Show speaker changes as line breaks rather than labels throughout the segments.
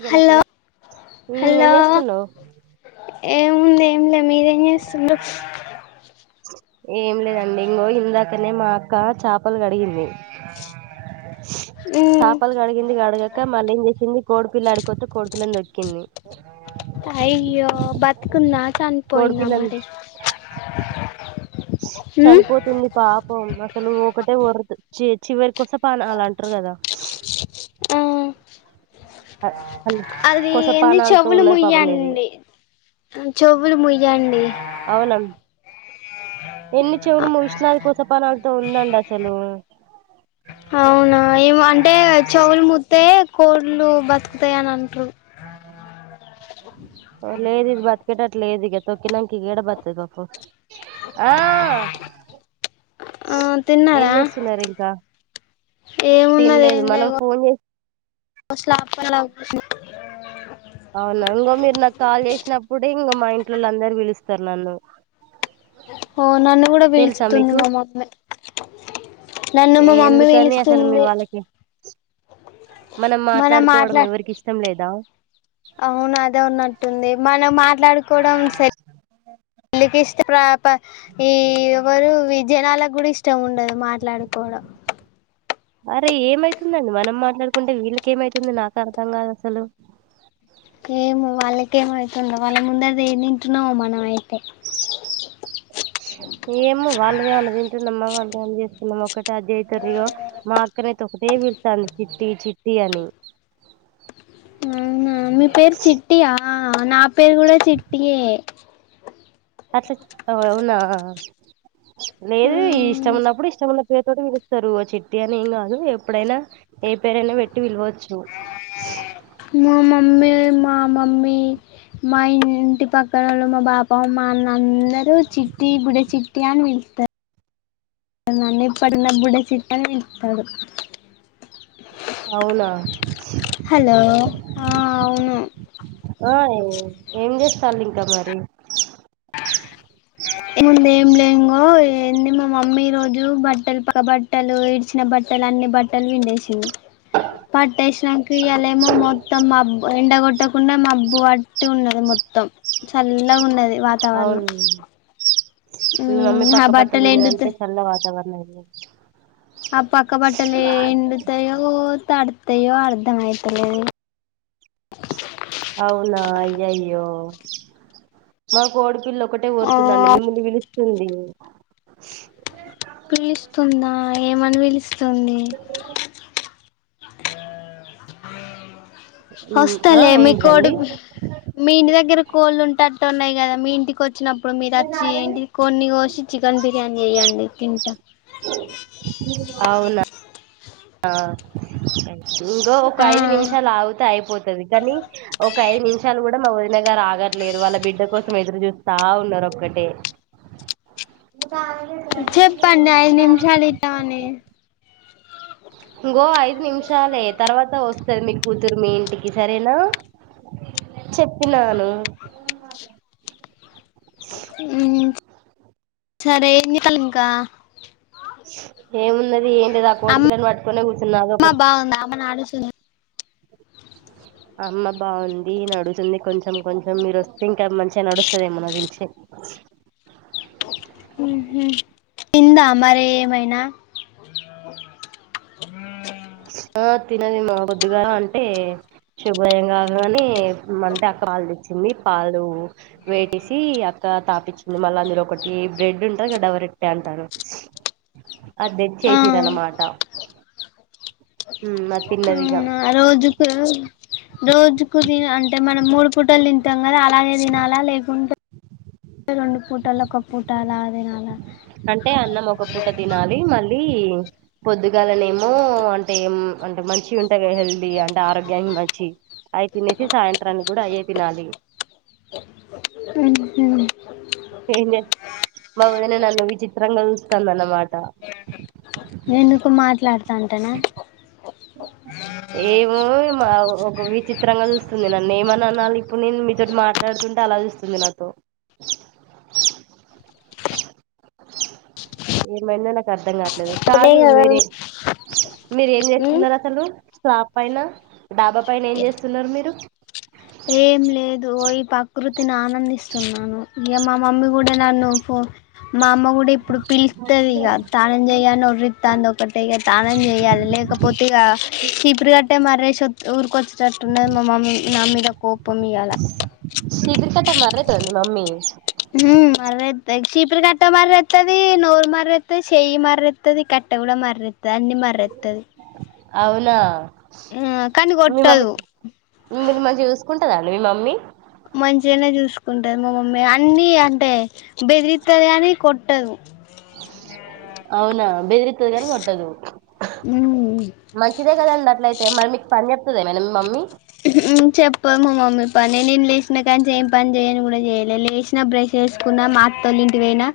ఇగ
హలో
నాకిన ఉమ్
హలో
ఏం చేస్తున్నావ్
ఏముంది ఏం లే మీరేం జేసులు.
ఏం లేదండి ఇంగో ఇందాకనే మా అక్క చేపలు కడిగింది.
ఉమ్
కాప్ వాల్ కడిగింది గడగా మల్ ఏం జేసింది కోడిపిల్ల ఆడికొచ్చే కోడి పిల్లన్ దోక్కింది. ఆ
అయ్యో బతికుందా చనిపోయిందా
కోడిపిల్లని
మరి. ఉమ్
చనిపోతుంది పాపం అసలు ఒకటే వరదు చివరి కోస పనాలు అంటారు గదా.
ఆహ్
హా
అది ఏంది చెవులు
ఇది
ముయ్యండి చెవులు ముయ్యండి.
అవునం ఎన్ని చెవులు ముషన్నా అద్ కోస పనాలతో ఉందండి అసలు
అవునా ఏమో అంటే చెవులు ముతే కోళ్లు బతుకుతాయి అని అంట్రు.
లేద్ ఇద్ బత్ కేటాట్ లేదు ఇగా తోకినకా ఇగా ఏడా భక్తద్ గోపో ఆ
ఆ
ఏ
తిన్నారా
జేసున్నారు ఇంకా
ఏమున్నది
తినలేద్
ఏం లే
మనం
ఇగో
ఫోన్ జేస్
[inaudible]
అవునా ఇంకో మీరు నాకు కాల్ చేసినప్పుడే ఇంగ మా ఇంట్లోలొల్లు అందరు పిలుస్తారు నన్ను
ఓ నన్ను కూడా
తెలుసా
పిలుస్తుంది
మీకు
మా మమ్మీ నన్ను మా మమ్మీ
ఎందుకని అసలు మీ
పిలుస్తుంది
వాళ్ళకి మనం మాట్లాడుకోవడం ఎవరికి ఇష్టం లేదా
అవును అదే ఉన్నట్టుంది మనం మాట్లాడుకోవడం స [unintelligible] ఇష్టా [inaudible] ఈ ఎవ్వరు జనాలకు కూడా ఇష్టం ఉండదు మాట్లాడుకోవడం
అరే ఏమైతుందండి మనం మాట్లాడుకుంటే వీళ్ళకి ఏమైతుంది నాకు అర్థం కాదు అసలు
ఏమో వాళ్ళకి ఏమైతుందో వాళ్ళ అందరిది ఏం తింటున్నామో మనం అయితే
ఏమో వాళ్లదేమన్న తింటుంనమా వాళ్ళ ఫోన్ చేస్తే ఒక్కటే ఆజ్ అయితారు ఇగో మా అక్కనైతే ఒకటే పిల్తంది చిట్టి చిట్టి అని
అవునా మీ పేరు చిట్టియా నా పేరు కూడా చిట్టియే
అట్ల అవునా లేదు ఇష్టం ఉన్నప్పుడు ఇష్టమున్న పేరుతోటి పిలుస్తారు చిట్టి అని ఏం కాదు ఎప్పుడైనా ఏ పేరైనా పెట్టి పిలవచ్చు
మా మమ్మీ మా మమ్మీ మా ఇంటి పక్కన ఉన్న మా బాప మా అన్న అందరూ చిట్టి బుడ్డ చిట్టి అని పిలుత్తారు నన్ని పడిన బుడ్డ చిట్టి అని పిలుత్తండు
అవునా
హలో ఆ అవును
ఆ ఏం చేస్తారు ఇంకా మరి
ఇంగేం లే ఇంగో ఏంది మా మమ్మీ ఈ రోజు బట్టలు పక్క బట్ట బట్టలు ఇడిచిన బట్టలు అన్ని బట్టలు పిండేసింది పట్టేసినంక ఇయలేమొ మో మొత్తం మబ్ ఎండగొట్టకుండా మబ్బు పట్టి ఉన్నది మొత్తం చల్లగా ఉన్నది
అవును
వాతావరణం
మీ మమ్మీ
మ్మ్ ఆ
పక్క బట్టలు
ఎండుత
పిండిందంటే చల్ల వాతావరణం అయి
ఆ పక్క బట్టలే ఎండుతాయో తడతాయో అర్ధం అయితలే
అవున అయ్యయ్యో మా కోడి పిల్ల ఒక్కటే
ఆ
కోరుతుందండి మిమ్మల్ని పిలుస్తుంది
పిలుస్తుందా ఏమని పిలుస్తుంది
ఉమ్, ఆ
వస్తాలే మీ కోడి
ఏంటిదండి
మీ ఇంటి దగ్గర కోళ్ళు ఉంటట్టు ఉన్నాయి కదా మీ ఇంటికి వచ్చినప్పుడు మీరు వచ్చి ఏంటి కొన్ని కోసి చికెన్ బిర్యానీ చెయ్యండి తింటా
అవునా ఆ ఇంగో ఒక ఐదు
ఆ
నిమిషాలు ఆగుతే అయిపోతది కానీ ఒక ఐదు నిమిషాలు కూడా మా వదిన గారు ఆగట్లేరు వాళ్ళ బిడ్డ కోసం ఎదురు చూస్తా ఉన్నారు ఒక్కటే [unintelligible]
చెప్పండి ఐదు నిమిషాలు ఇత్తమని
ఇంగో ఐదు నిమిషాలే తర్వాత వస్తది మీ కూతురు మీ ఇంటికి సరేనా చెప్పినాను
మ్మ్ సరే ఎన్నికలు ఇంకా
ఏమున్నది ఏంటి లేదు ఆ కోడిపిల్లను పట్టుకునే కూర్చున్నా అదోకటి
అవున మా నాన్న వస్తుండు
అమ్మ బాగుంది నడుగుతుంది కొంచెం కొంచెం మీరు వస్తే ఇంకా మంచిగా నడుస్తదేమో నాకు తెలిసి బ
మ్మ్ఉహ్మ్ తిందా మరి ఏమైనా
ఆ తినది మా బొద్దుగా అంటే శుభోదయం కాగానే మంతా పాలు తెచ్చింది పాలు వేటేసి అక్క తాపిచ్చింది మళ్ళా అందులో ఒకటి బ్రెడ్ ఉంటది కదా డబరొట్టె అంటారు అది
ఆ
తేచేసిర్రు అనమాట ఉమ్మ్ అది తిన్నది ఇగ
ఆ రోజుకు రోజుకు తిన అంటే మనం మూడు పూటలు తింటాం కదా అలాగే తినాలా లేకుంటే రెండు పూటలు ఒక పూట అలా తినాలా
అంటే అన్నం ఒక పూట తినాలి మళ్ళీ పొద్దుగాలనే ఏమో అంటే ఏం అంటే మంచిగా ఉంటా కదా హెల్దీ అంటే ఆరోగ్యానికి మంచి అయి తినేసి సాయంత్రానికి కూడా అయే తినాలి
మ్మ్ఉహ్మ్
ఏంచే మా వదిన నన్ను విచిత్రంగా చూస్తాంది అనమాట
ఎందుకు మాట్లాడు తాంటేనా ఉ
ఏమో మా ఒక విచిత్రంగా చూస్తుంది నన్ను ఏమననాలి ఇప్పుడు నేను మీతోటి మాట్లాడుతుంటే అలా చూ స్తుంది నాతో ఏమైందో నాకు అర్ధం కావట్లేదు
అదే
కాదు
కదా
మీరే మీరేం చేస్త
ఉ
అసలు షాప్ పైన డాబా పైన ఏం చేస్తున్నారు మీరు
ఏం లేదు ఈ ప్రకృతిని ఆనందిస్తున్నాను ఇగ మా మమ్మీ కూడా నన్ను ఫో మా అమ్మ కూడా ఇప్పుడు పిలుస్తది ఇగ త తానం చేయ్యని ఒర్రుత్తాంది ఒకటే ఇగ తానం చెయాలి లేకపోతే ఇక చిపురి కట్టే మరే ఊరికొచ్చేటట్టున్నది మా మమ్మీ నా మీద కోపం ఇయ్యాల
చీపురు కట్ట మర్రితో మీ మమ్మీ
ఉమ్మ్ మర్రే సీపురు కట్ట మర్రేత్తాది నోరు మర్రేత్తాది సేయి మర్రేత్తది కట్టే కూడా మర్రే త్తది అన్ని మర్రేత్తాది
అవునా
ఆ కానీ
మీ మమ్మ
కొట్టదు
మిమ్మల్ని బా చూసుకుంటాదండి మీ మమ్మీ
మంచిగానే చూసుకుంటాది మా మమ్మీ అన్ని అంటే బెదిరిత్తాది కానీ కొట్టదు
అవునా బెదిరిత్తాది కానీ కొట్టదు
ఉమ్
మంచిదే కదండి అట్లయితే మరి మీకు పని చెప్తాదా ఏమైనా మీ మమ్మీ
ఉమ్మ్ చెప్పదు మా మమ్మీ పని నేన్ లేసినా కానుంచి ఏం పని చేయ్యను కూడా చెయ్యలే లేచినా బ్రష్ చేసుకున్న మా అత్తోల్ల ఇంటికి పోయినా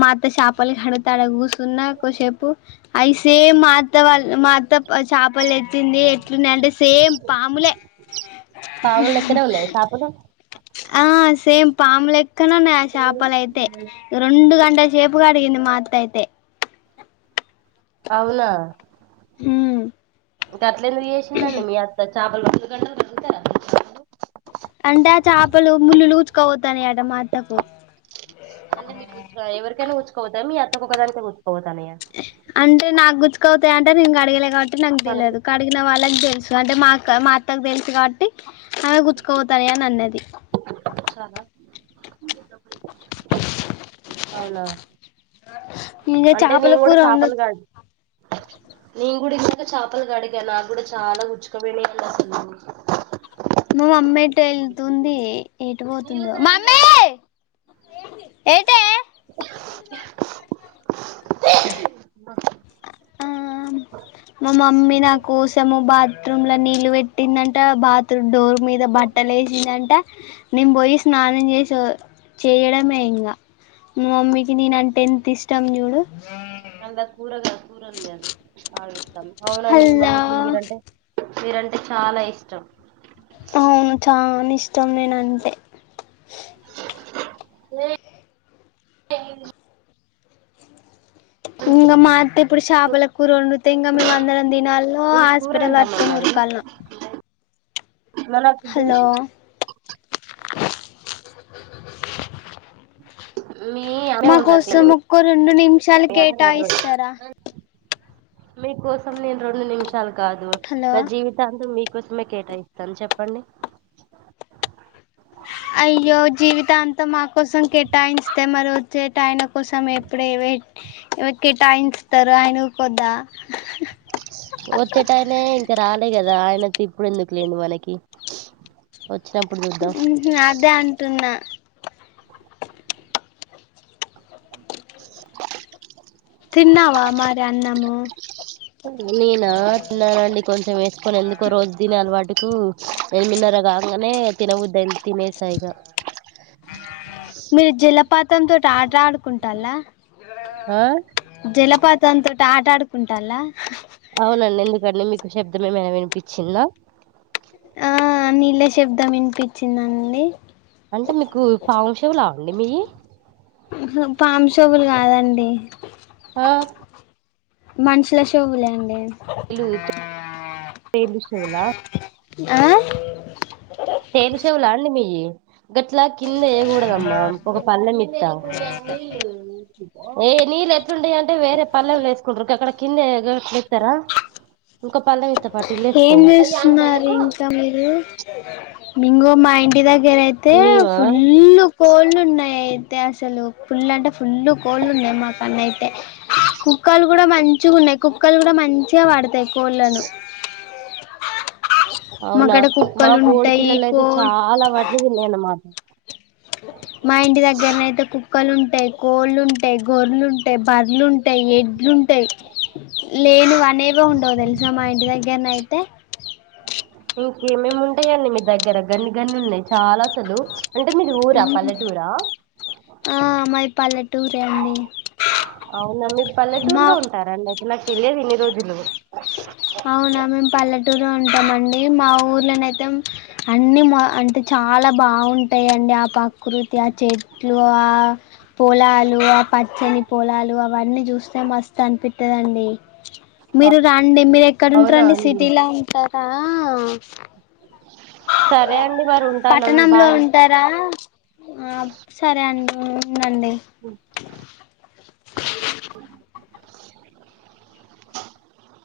మా అత్త షాపాలు కడిగితే ఆడ కూసున్న కోసేపు అయి సేమ్ మా అత్త వాళ్ళ మా అత్త చేపలు తెచ్చింది ఎట్లునయంటే సేమ్ పాములే
పాములు లేక్కడే ఉన్నాయా చాపలు
ఆ సేమ్ పాములు లేక్కనే ఉన్నాయి ఆ చేపాలు అయితే రెండు గంట సే పు కడిగింది మా అత్త అయితే
అవునా
ఊమ్
గట్ల ఎందుకు జేసిందండి మీ అత్త చాపలు గంటలు బ
అంటే, ఆ చాపలు ముళ్ళులు గుచ్చుక పోతాన్నయట మా అత్తకు.
అంటే, మీకు ఆ ఎవరికైనా గుచ్చుక వోతయ? మీ అత్తకు ఒక దానికే గుచ్చుక బోతాన్నయా?
ఇహ్! అంటే, నాకు గుచ్చుక బోతయి అంటే, నేను గడగలే గాబట్టి నాకు
చాలా
తెలియదు. కడిగిన వాళ్ళకి దెలుసు అంటే, మాక్క, మా అత్తకు దెలుసు గావట్టి. అలా గుచ్చుక బోతాయా? అని అన్నది.
అవునా?
ఇంక
అంటే,
చేపల
నేను గుడా
కూర
చాపలు
వండొద్దు
గాడి నేను గుడ ఇందాక చాపలు గడిగా. నాకు గుడ చాల గుచ్చుక బొయినయి అవి అసలూ
మా మమ్మెటో ఎళ్తుందీ, ఎటు బోతుందో! మమ్మీ! ఎటే? ఊఁ మా మమ్మీ నా కోసము బాత్రూమ్ ల నీళ్ళు పెట్టిందటా, బాత్రూమ్ డోర్ మీ బట్టలు ఏసిందంట. నేను బొయి స్నానం జేసి ఒ చెయ్యడమే ఇంగ. మా మమ్మికి నేనంటె ఎంతిష్టం జూడు.
అంత కూడగా కూరలున్నయని ఆగి ఇతమతం. అవునండి మీ
హల్లా
మమ్మీకి మీరంటే మీరంటె చాల ఇష్టం.
అవును, చాన ఇష్టం నేనంటే.
ఏ
ఉమ్ ఇంగ మా అత్త ఇప్పుడు చాపల కూర ఒండుతే, ఇంగ మేము అందరం దినాలి. ఓ
ఇది కూర
హాస్పిటల్
అంటామా
అక్కనే
మరి
ఉరుకాల్న?
మనకు బీ
హలో
పి మీ అమ్మే
మా
వండుతది
కోసం ఒక్కో రెండు నిమిషాలు కేటాయిస్తారా?
మీకోసం నేను రొండు నిమిషాలు కాదు నా
హలో
జీవి దాంతో మీ కోసమే కేటాయిస్తాన్ చెప్పండి.
అయ్యో! జీవితాంతం మా కోసం కేటాయింస్తే మరొచ్చేటాయన కోసం ఎప్పుడే వేట్ ఎవర్కి కేటాయింస్తరో ఆయనూకోద్దా?
ఒచ్చేటైనే ఇంక రాలే గదా! ఆయనకిప్పుడు ఎందుకు లేంది మనకి. ఒచ్చినప్పుడు జూద్దాం.
అదే అంటున్నా. తిన్నావా మరి అన్నమూ?
నేనా? తిన్నానండి కొంచెం ఏసుకొని, ఎందుకో రోజు దినే అలవాటుకూ. ఎనిమిదినర గాంగనే తినబుద్ది అయింది. తినే సైగా
మీరు జెలపాతం తోటి ఆట ఆడుకుంటాండ్లా?
ఆ
జెలపాతం తోటి ఆట ఆడుకుంటాండ్లా?
అవునండి, ఎందుకట్ల మీకు శబ్దం ఏమైనా వినిపిచ్చిందా?
ఆ నీళ్లె శబ్దం వినిపిచ్చిందండి?
అంటే మీకూ, పావు చెవులా అండి మీయి?
అహ, పాము చెవులు గాదండి.
ఆ
మనుషుల షెవ్వులే అండి
ఈ చె తేవిషెవ్లా
ఆ
తేవి షెవులాండి మీయి గట్లా కింద ఎయాగుడదమ్మా ఒక పళ్ళెం ఇత్తా ఏ నీళ్ళు ఎట్లుంటాయి అంటే వేరే పళ్లెంల ఎస్కుంట్రు గక్కడ కిందే గా ట్లేతరా ఇంకో పల్లం ఇత్తపాటు ఇల్లు ఎస్కో
గ మీరూ మింగో మా ఇంటి దెగ్గరా అయితే
మేమా
ఫూల్ ఉ కోళ్ళు ఉన్నాయి అయితే అసలు ఫుల్ అంటే ఫుల్ కోళ్ళు ఉన్నాయి మా కన్నై కుక్కలు గూడా మంచూ గున్నాయి కుక్కలు గూడా మంచీగా వాడ్తాయి కోళ్ళలను
అవునా
మాకాడ
మా
కుక్కలు ఉంటాయి కో
కోడిపిల్లన్లేతే చాలా వాటిని తిన్నాయి అన్నమా
మా ఇంటి దెగ్గర్నేతే కుక్కలుంటై, కోళ్ళుంటై, గోర్లుంటై, బర్రలు ఉన్ టై ఎడ్లుంటై లేనివి అనేవే ఉండవు తెల్సా మా ఇంటి దెగ్గర్నైతే
ఇంకేమేమి ఉంటాయండి మీ దగ్గర గన్ని గన్నీ ఉన్నాయి చాలా అసలు అంటే మీది ఊరా పల్లెటూరా
ఆ మాది పల్లెటూరే అండి మా
నాక్ తెలియదు ఇన్ని రోజులు
అవునా మేము పల్లెటూరు ఉంటామండి మా ఊర్లోనైతే అన్ని మా అంటే చాలా బావుంటాయండి ఆ ప్రకృతి ఆ చెట్లు ఆ పొలాలు ఆ పచ్చని పోలాలు అవ్ అవన్నీ జుస్తే మస్తు అనిపితదండి మీరు రాండి మీరు ఎక్కడ
అవునా
ఉంటారండి
అండి
సిటీలా ఉంటారా
సరే అండి మరి ఉంటాను
పటణంలో
బాయ్
ఉంటా దా ఆ సరేఅండి ఉందండి
ఉ